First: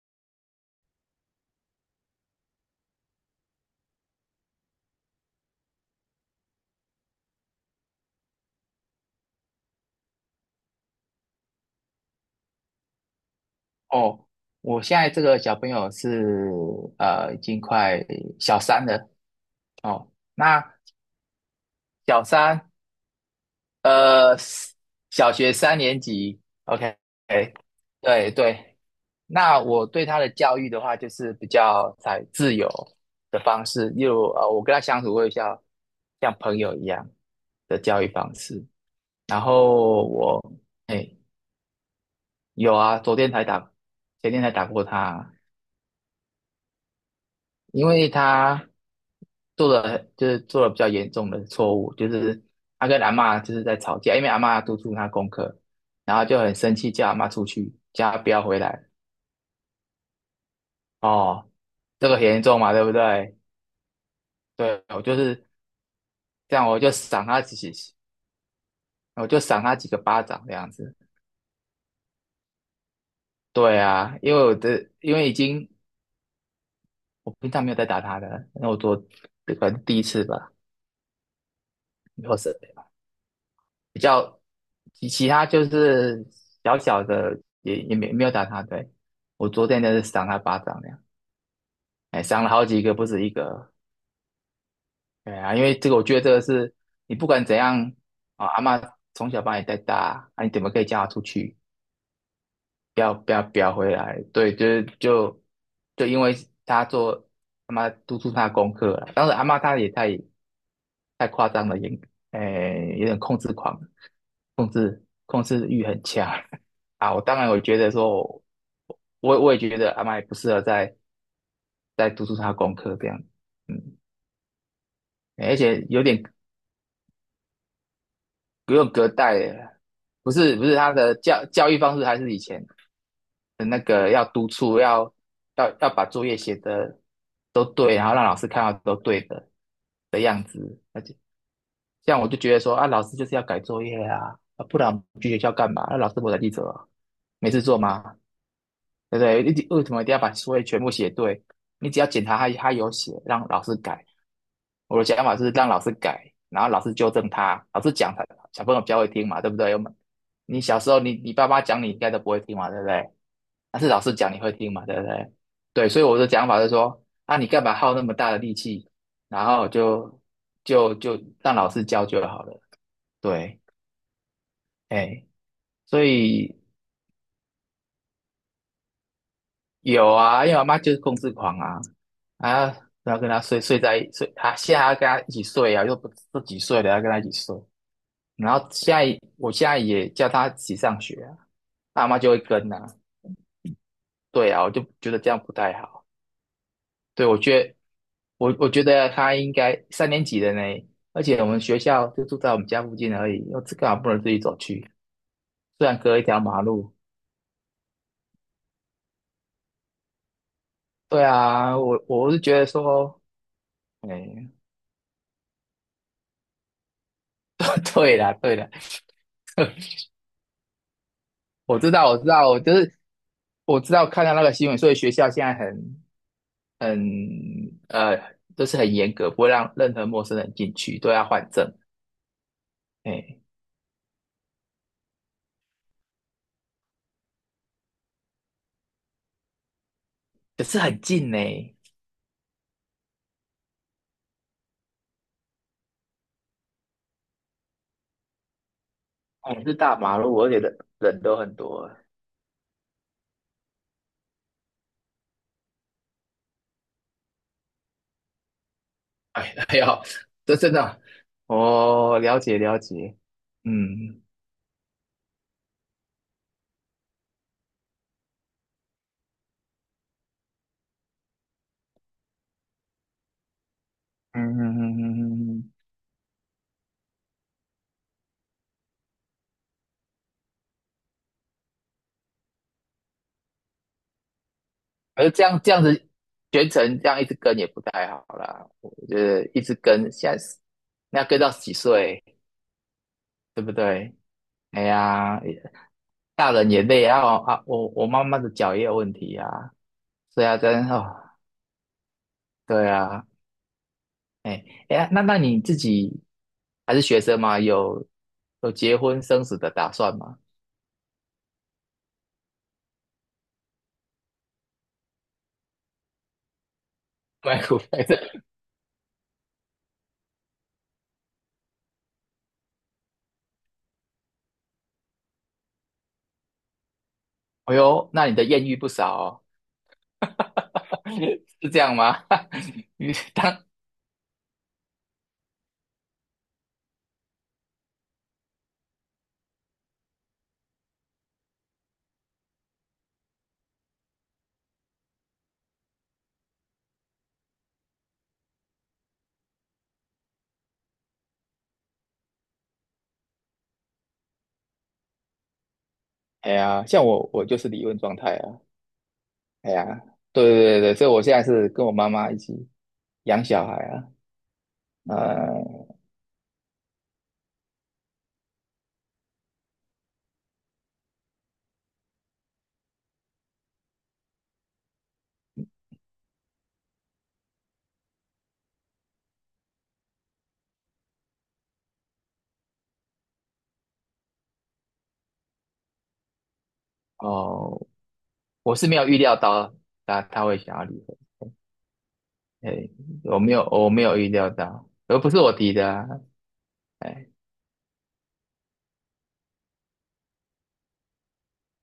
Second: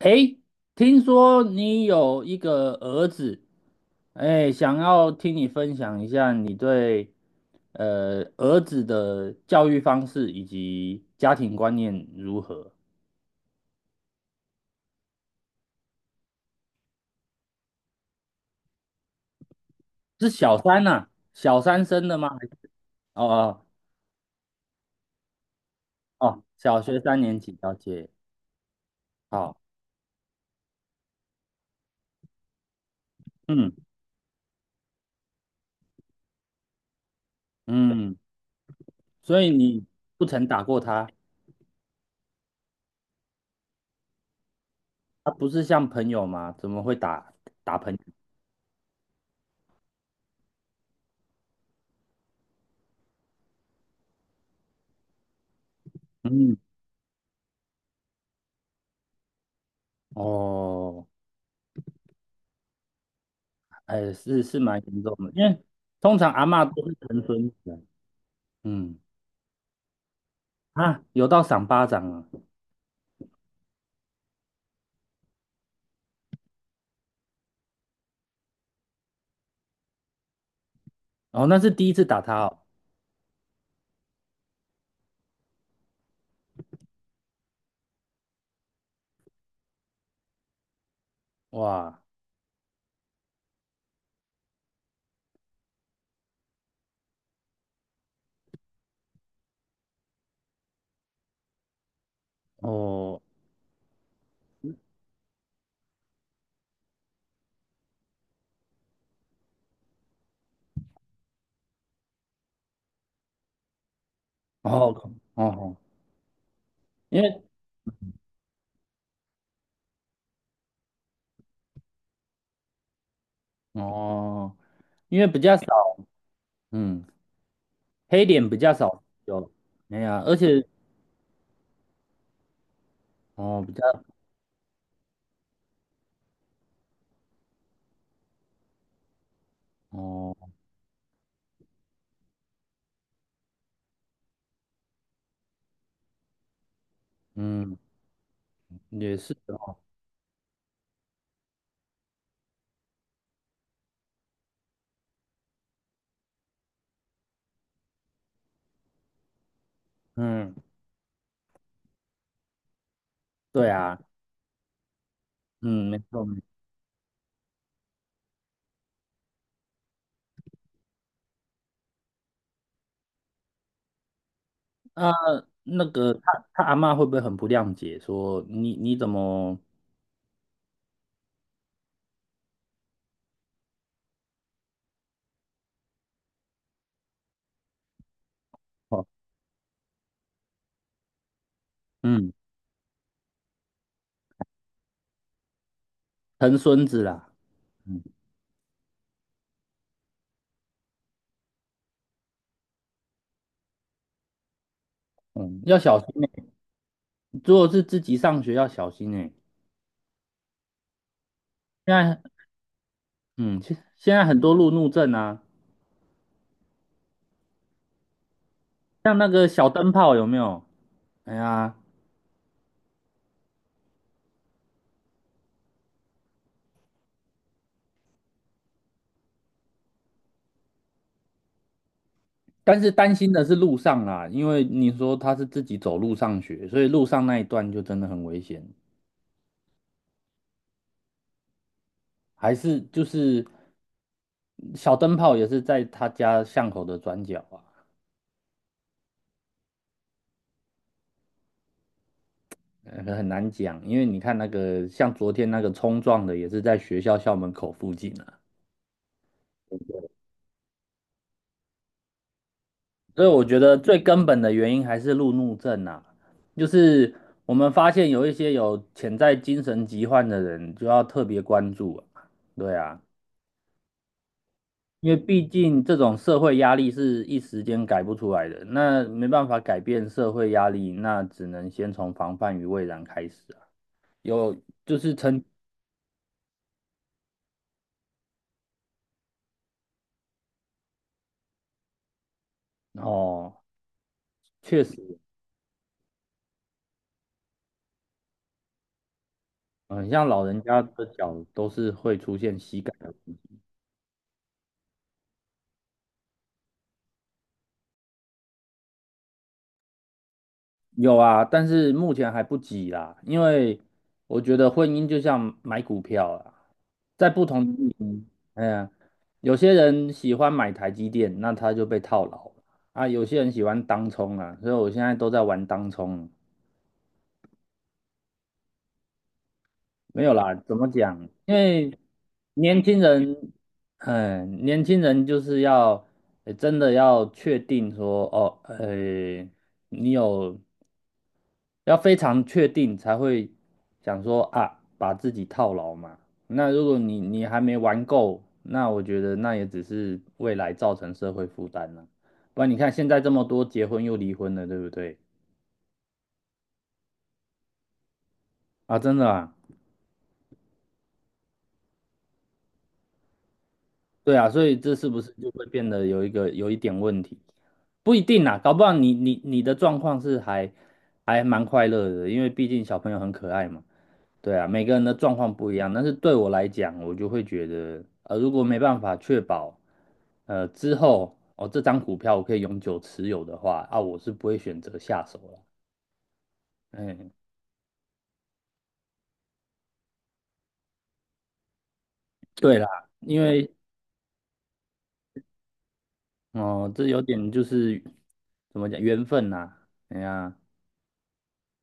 诶，听说你有一个儿子，诶，想要听你分享一下你对儿子的教育方式以及家庭观念如何？哦，我现在这个小朋友是已经快小三了哦。是小那三呐、啊，小三生的小吗？还是三哦哦呃，小学3年级哦，小，OK，学三年级，了解。对对。好，那我对他的教育的话，就是比较采自由的方嗯式，例如我跟他相处会像朋友一样的教育嗯，方式。然所以你后不曾打过哎，他，有啊，昨天才打，前天才打过他他，不是像朋友吗？怎么会打因朋为友？他就是做了比较严重的错误，就是他跟阿嬷就是在吵架，因为阿嬷督促他功课，然后就很嗯，生气，叫阿嬷出去，叫他不要回来。哦。哦，这个很严重嘛，对不对？哎，是蛮对，严我重就的，因是为通常阿这嬷样，都会疼孙子啊。嗯我就赏他几个巴掌这样子。啊，有到赏巴掌啊！对啊，因为已经我平常没有在打他的，那我做这个第一次吧，哦，那是第一次打以他后哦。是比较其他就是小小的也没有打他，对，我昨天就是赏他巴掌那样，哇，哎，赏了好几个，不止一个，对啊，因为这个我觉得这个是你不管怎样啊，阿嬷从小把你带大，啊，你怎么可以叫他出去，不要哦不要不要回来？对，就是就因为他做他妈督促他的功课了，当时阿嬷她也太夸张了，诶，有点控制狂，控哦制控哦，制哦欲很强 啊。我因当为然，我也觉得阿麦不适合再督促他功课这样，嗯，哦，因为比较而且少，有点嗯，黑脸比较不用少隔代有，了哎呀，不而是不且是他的教育方式还是以前哦的比那较个要督促，要把作业写的都对，然后让老师看到都对的哦，样子，而且。这样我就觉得说啊，老师就是要改作业啊，啊不然我们去学校干嘛？那老师不才记者啊，没事嗯，做吗？也对不是对？哦，为什么一定要把作业全部写对？你只要检查他有写，让老师改。我的想法是让老师改，然后老师纠正他，老师讲他小朋友比较会听嘛，对不对？嗯，你小时候你爸妈讲你应该都不会听嘛，对不对？对但是啊，老师讲你会听嘛，对不对？对，嗯，没所以我错的没错。讲法是说，啊，你干嘛耗那么大的力气，然后就让老师教就好了。对，那、哎，那所个他以他阿嬷会不会很不谅解，说你怎么有啊，因为我妈就是控制狂啊，啊，然后跟她睡在一睡，她现在还要跟她一起睡啊，又不自己睡，了，要跟她一起睡。然后现哦，在现在也叫她一起上学啊，阿妈就嗯，会跟啊。对啊，我就觉得这样不太好。疼孙子对，啦？我觉得嗯我我觉得她应该三年级的呢，而且我们学校就住在我们家附近而已，又这干嘛不能自己走去？嗯，要虽小然心隔一条欸马路。如果是自己上学要小心哎。对啊，现我在我是觉得说。嗯，现在很哎，多路怒症啊，对啦，对啦，像那个小灯泡有没有？哎呀，我知道，我知道，我就是我知道看到那个新闻，所以学校现在很，就是很严格，不会让任何陌生人进去，都要换证。但是担心哎，的是路上啊，因为你说他是自己走路上学，所以路上那一段就真的很危险。可是很近呢，也还是就是小灯泡也是在他家巷口的转角啊，是大马路，而且人人都很多。很难讲，因为你看那个像昨天那个冲撞的也是在学校校门口附近。哎，还呦，这真的，哦，了解了解，所以我觉得最嗯根本的原因还是路怒症啊，就是我们发现有一些有潜在精神疾患的人，就要特别关注啊。对啊，嗯嗯嗯因为毕嗯嗯，竟这种社会压力是一时间改不出来的，那没办法改变社会压力，那只能先从防范于未然开始啊。有就是曾这样子全程这样一直跟也不太好啦，我觉得一直跟现在是那要跟到几岁？哦，对不对？哎确实，呀，大人也累啊！啊，我妈妈的脚也有问题啊，嗯，像所老以啊，人家真的哦，脚都是会出现 膝对盖。啊，哎哎呀，那你自己还是学生吗？有结婚生子的打算吗？有啊，但是目前还不急啦，因为我觉得婚姻就像买股票啊，在 不买同的股票地方，的，哎呀，有些人喜欢买台积电，那他就被套牢了啊；有些人喜欢当冲啊，所以我现在都在玩当冲。哎呦，那你的艳遇不少哦，没有啦，怎么讲？因 是这样为吗？年 轻你人，当嗯，年轻人就是要，真的要确定说，哦，你有要非常确定才会想说啊，把自己套牢嘛。那如果你还没玩够，那我觉得那也只是未来造成社会负担了。不然你看现在这么多结婚又离婚的，对不对？哎呀，像我就是离婚状态啊，啊，真的啊。哎呀，对对对对，所以我现在是跟我妈妈一起养小孩啊，对啊，所以这是不是就会变呃，得有一个有一点问题？不一定啦，搞不好你的状况是还蛮快乐的，因为毕竟小朋友很可爱嘛。对啊，每个人的状况不一样，但是对我来讲，我就会觉得，如果没办法确保，之后哦这张股票我可以永久持有的话，啊，我是不会选择下手了。嗯，哦，我是没有预料到他会想要离婚，对啦，哎，我因没有为我没有预料到，而不是我提的啊，哦，这有哎点就是怎么讲缘分呐、哎呀。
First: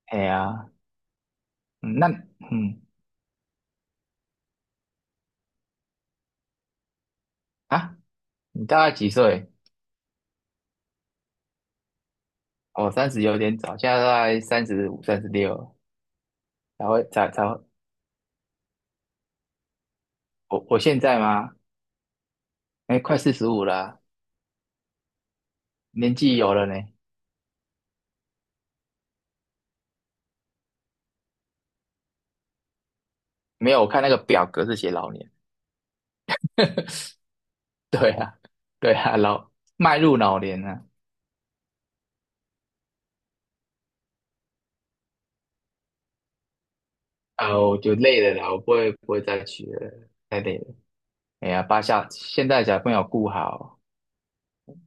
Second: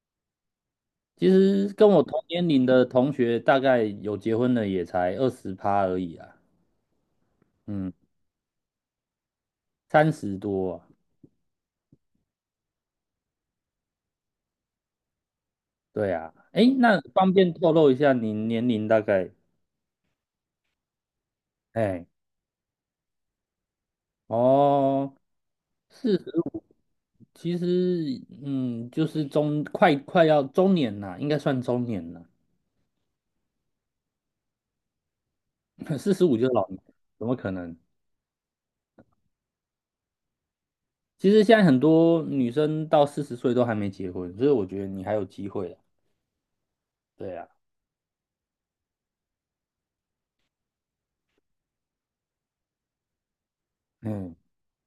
哎呀，其实跟嗯我那同年龄嗯的同学，大概有结婚的也才20趴而已啊，嗯，啊，你大概几岁？30多啊，我三十有点早，现在大概三十五、36对啊，哎，才那会才方才便会，透露一下你年龄大概？我现在吗？哎，哎，快45了，哦，年四十，纪有了呢。其实嗯，就是快要中年啦，应该算中年了，没有，我看那个表格是写老年，45就是老年，怎么可能？对啊，对啊，迈入老年了其实现在很多女生到40岁都还没结婚，所以我觉得你还有机会的，对啊，啊，我就累了啦，我不会再娶了，太累了。哎呀，现在小朋友顾好，嗯。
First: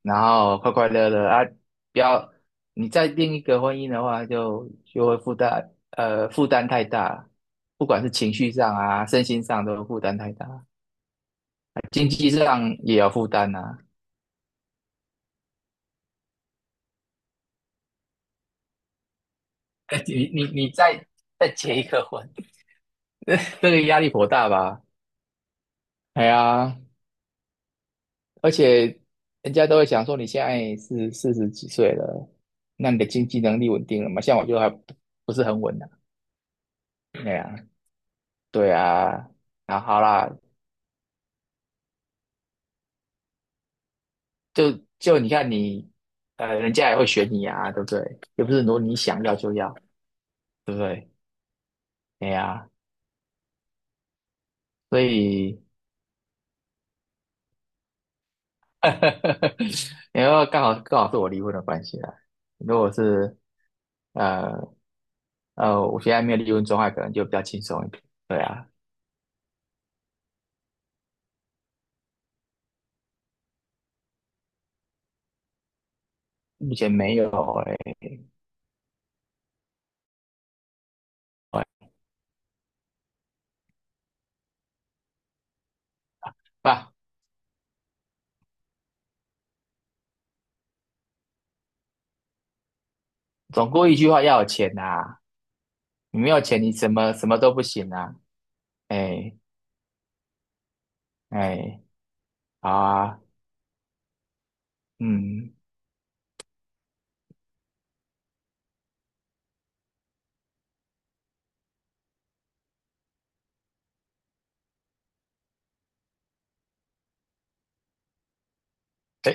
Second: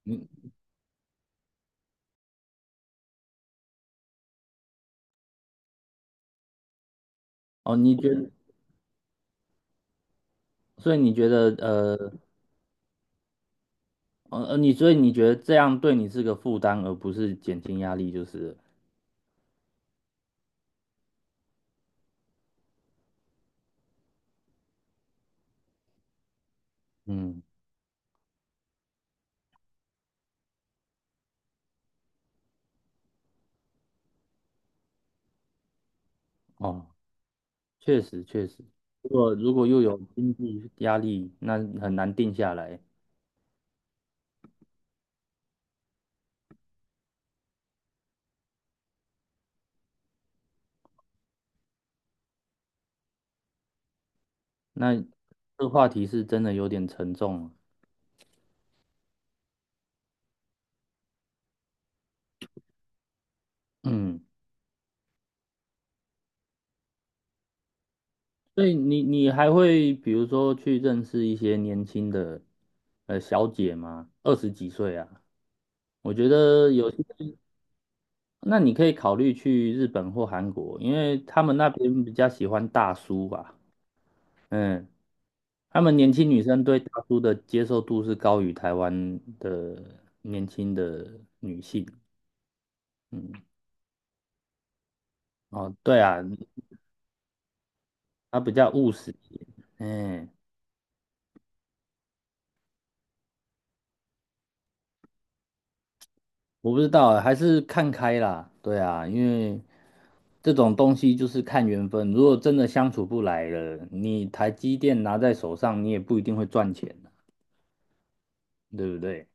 然你后快快乐乐啊，不要你再另一个婚姻的话就会负担负担太大，哦，不你管觉是得，情绪上啊、身心上都负担太大，所以你觉得，经济上也有负担啊。你所以你觉得这样对你是个负担，而不是减轻压力，就是了 你再结一个婚，这个压力颇大吧？哎呀，嗯，而且人家都会想说，你现在是40几岁了，那你的经济能力稳定了吗？像我就还不是很稳啊。哦，哎呀，确实确实，对如啊，果如果啊又有好啦，经济压力，那很难定下来，就就你看你，人家也会选你啊，对不对？又不是说你想要就要，对不对？哎呀，所那以，这话题是真的有点沉重了 然后刚好刚好是我离婚的关系啦。如果是嗯，呃我现在没有离婚状态，可能就比较轻松一点。对所啊，以你还会比如说去认识一些年轻的小姐吗？20几岁啊，我觉得目有前些，没有哎、那你可以考虑去日本或韩国，因为他们欸那边比较喜欢大叔吧。嗯，他们年轻女生对大爸，叔的接受度是高于台湾的年轻的女性。嗯，总归一句话，要有钱呐、哦，对啊，你没有钱，你什么什么都不行啊。他比较务实一哎点哎哎，好啊，嗯。我不知道，还是看开啦。对啊，因为这种东西就是看缘分。如果真的相处不来了，你台积电拿在手上，你也不一定会赚钱，对不对？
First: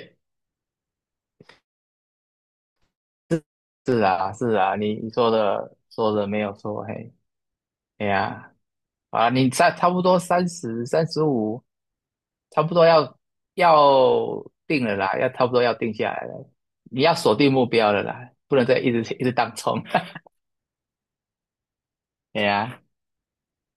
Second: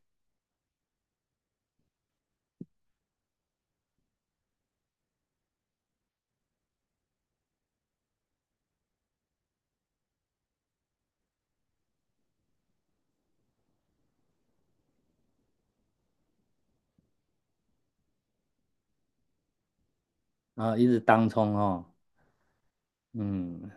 是啊，是啊，你说的没有错，嘿，哎呀，啊，你差不多三十、三十五，差不多要定了啦，要差不多要定下来了，你要锁定目标了啦，不能再一直一直当冲，啊，一直当冲哦。哎呀，嗯，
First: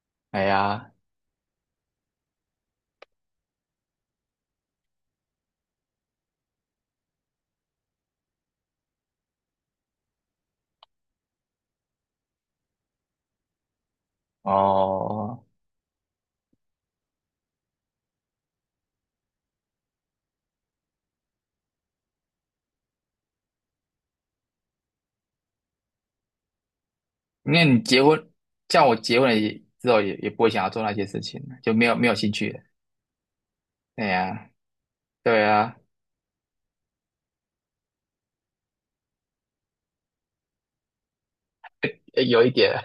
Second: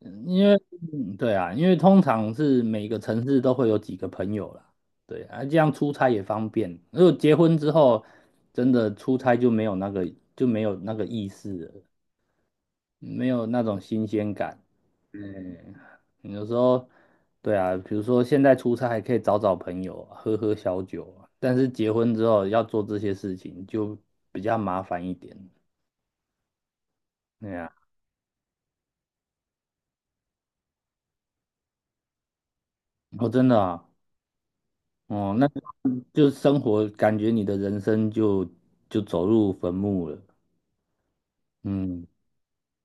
因哎为呀，对啊，因为通常是每个城市都会有几个朋友啦，对啊，这样出差也方便。如果结婚之后，真的出差就没有那个就没有那个意思了，没有那种新鲜感。哦，嗯，有时候对啊，比如说现在出差还可以找找朋友啊喝喝小酒啊但是结婚之后要做这些事情就比较麻烦一点。对那啊，你结婚，像我结婚了也之后也不会想要做那些事情了，就没有兴趣了，我真的啊。哎呀，哦，对那啊，就生活感觉你的人生就走入坟墓了。嗯，有一点，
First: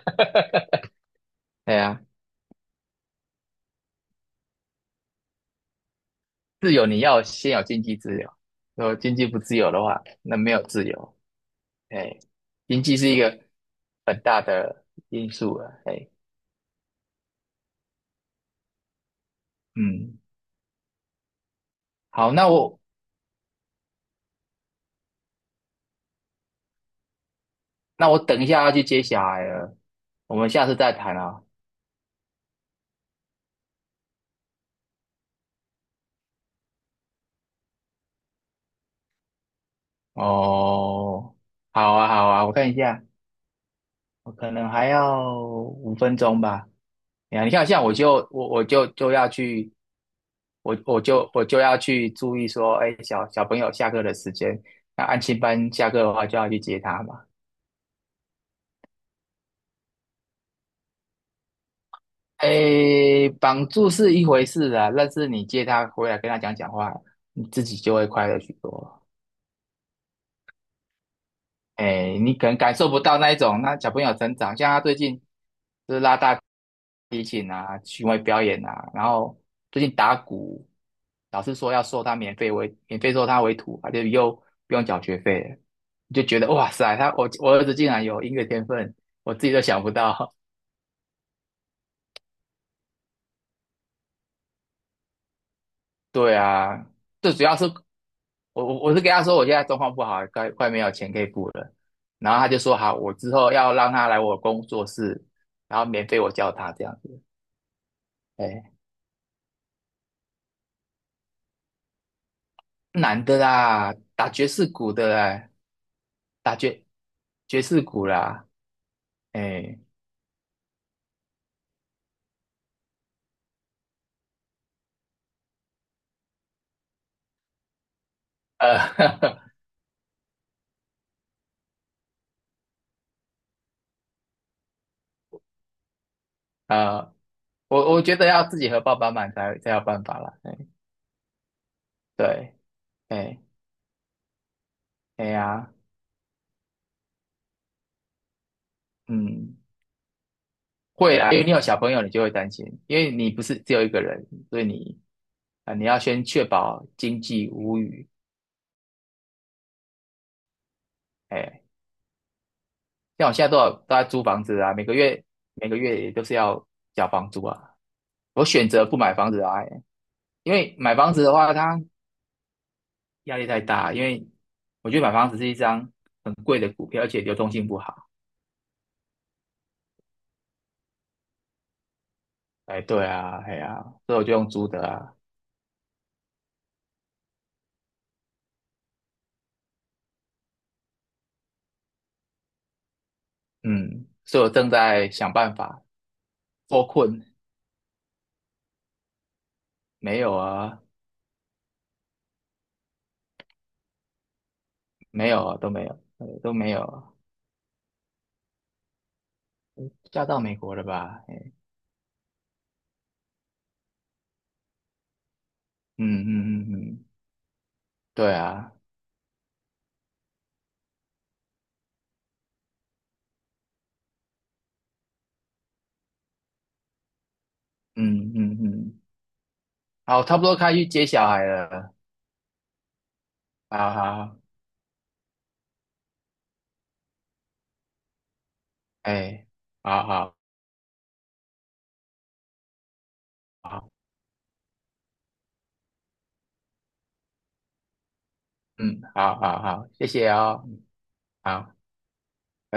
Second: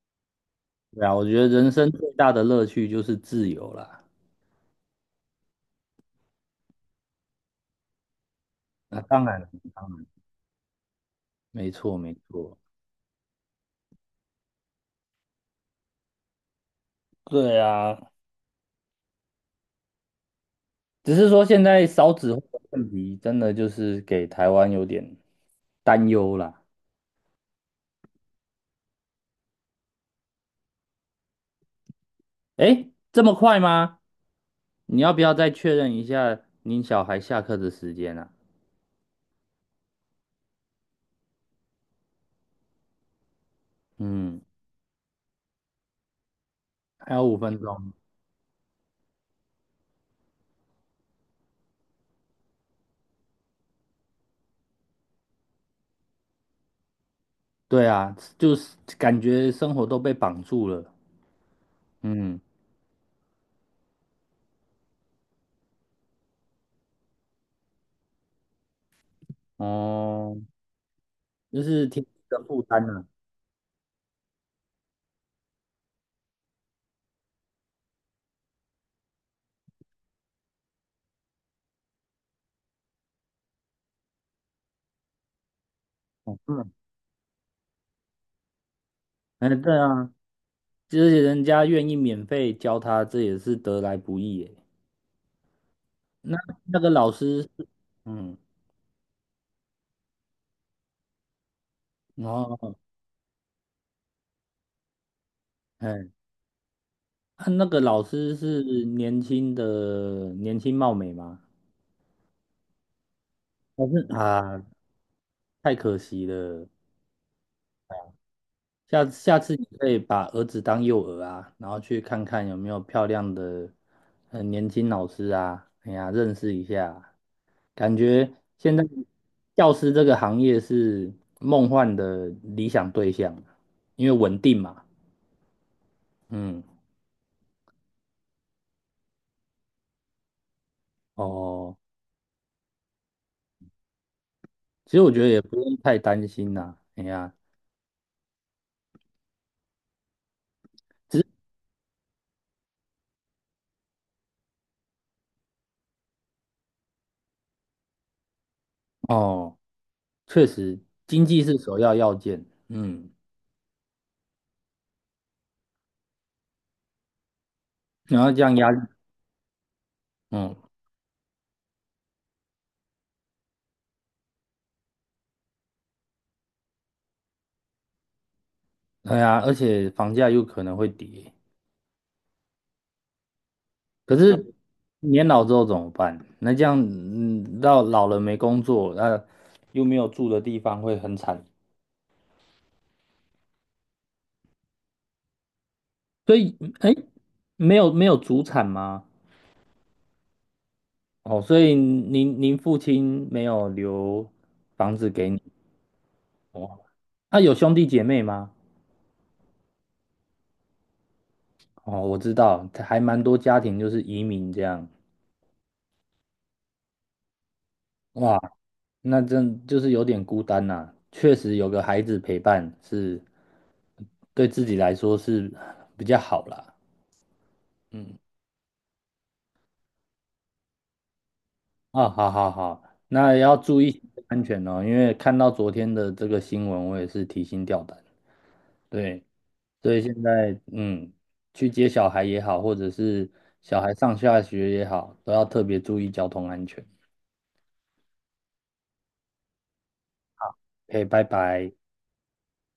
对啊，我觉得 人哎生呀。最大的乐趣就是自由啦。自由你要先有经济自由，如果那、经当济然不了，自由的当话，然，那没有自由。没错没哎，错。经济是一个很大的因素了。哎，对啊，嗯，只是说现在少好，子化那的我问题真的就是给台湾有点担忧啦。那我等一下要去接小孩了，我们下次再谈啊。诶，这么快吗？你要不要再确认一下您小孩下课的时间啊？哦，好啊，好啊，我看一下，我嗯，可能还要5分钟吧。还有五哎呀，你分看，像钟。我就我我就就要去，我就要去注意说，哎，小小朋友下课的时间，那安亲班下课的话就要去接他嘛。对啊，就是感觉生活都被绑住了。嗯，哎，绑住是一回事啊，但是你接他回来跟他讲讲话，你自己就会快乐许多。哦，就是挺哎，你的可能负感担受不呢、到那一种那小朋友成长，像他最近就是拉大提琴啊，巡回表演啊，然后最近打鼓，老师说要收他免费收他为徒，他就又不用缴学费了，你就嗯，觉得哇塞，我儿子竟然有音乐天分，我自哎，己都对想不啊，到。就是人家愿意免费教他，这也是得来不易耶。对那那啊，个老最师主要是是嗯，我是跟他说我现在状况不好，快没有钱可以付了，然后他哦，就后，说好，我之后要让他来我工作室，然后免哎，费我教他这样子。啊那个老师是哎，年轻的，年轻貌美吗？男的还啦，是打爵啊，士鼓的啦，太可惜打了。爵爵士鼓啦，下次你哎，可以把儿子当诱饵啊，然后去看看有没有漂亮的很年轻老师啊，哎呀，认识一下。感觉现在呃，教师这个行业是梦幻的理想对象，因为稳定嘛。嗯，呃，我觉得要自己和爸爸买才有办法啦，哎，哦，对，哎，其实我觉哎得也不呀，用太担心啦。哎呀，嗯，会只是啦，因为你有小朋友，你就会担心，因为你不是只有一个人，所以你啊、你要先确保经济无虞，哦，确实经济是哎，首要要件。嗯，像我现在多少都在租房子啊，每个月每个月也都是要缴房租啊。然后这我样选压力，择不买房子啊，哎因嗯，为买房子的话，它压力太大，因为我觉得买房子是一张很贵的股票，而且流动性不好。哎呀，而且房价有可能会跌。哎，对啊，哎呀、所可以我就用是租的啊，年老之后怎么办？那这样，嗯，到老了没工作，那、又没有住的地方，会很惨。嗯，所以我正在想办法所以，脱哎，困，没有没有祖产吗？没有啊，哦，所以您父亲没有留房子给没你有啊，都没有，都没哦？有啊，啊，有兄弟姐妹吗？嫁到美国了吧？哦，我知道，还蛮多家庭就是移民这样。嗯嗯嗯嗯，对哇，啊，那真就是有点孤单呐、确实有个孩子陪伴是对自己来说是比较好啦。嗯。嗯嗯嗯，好，差不多该去接小孩了，啊，好好好，那也要注好意好，安全哦，因为看到昨天的这个新闻，我也是提心吊胆。对，哎，所以好现好，在嗯，去接小孩也好，或者是小孩上下学也好，都要特别注意交通安全。嗯，好好好，谢谢哦，o 拜好。拜。拜拜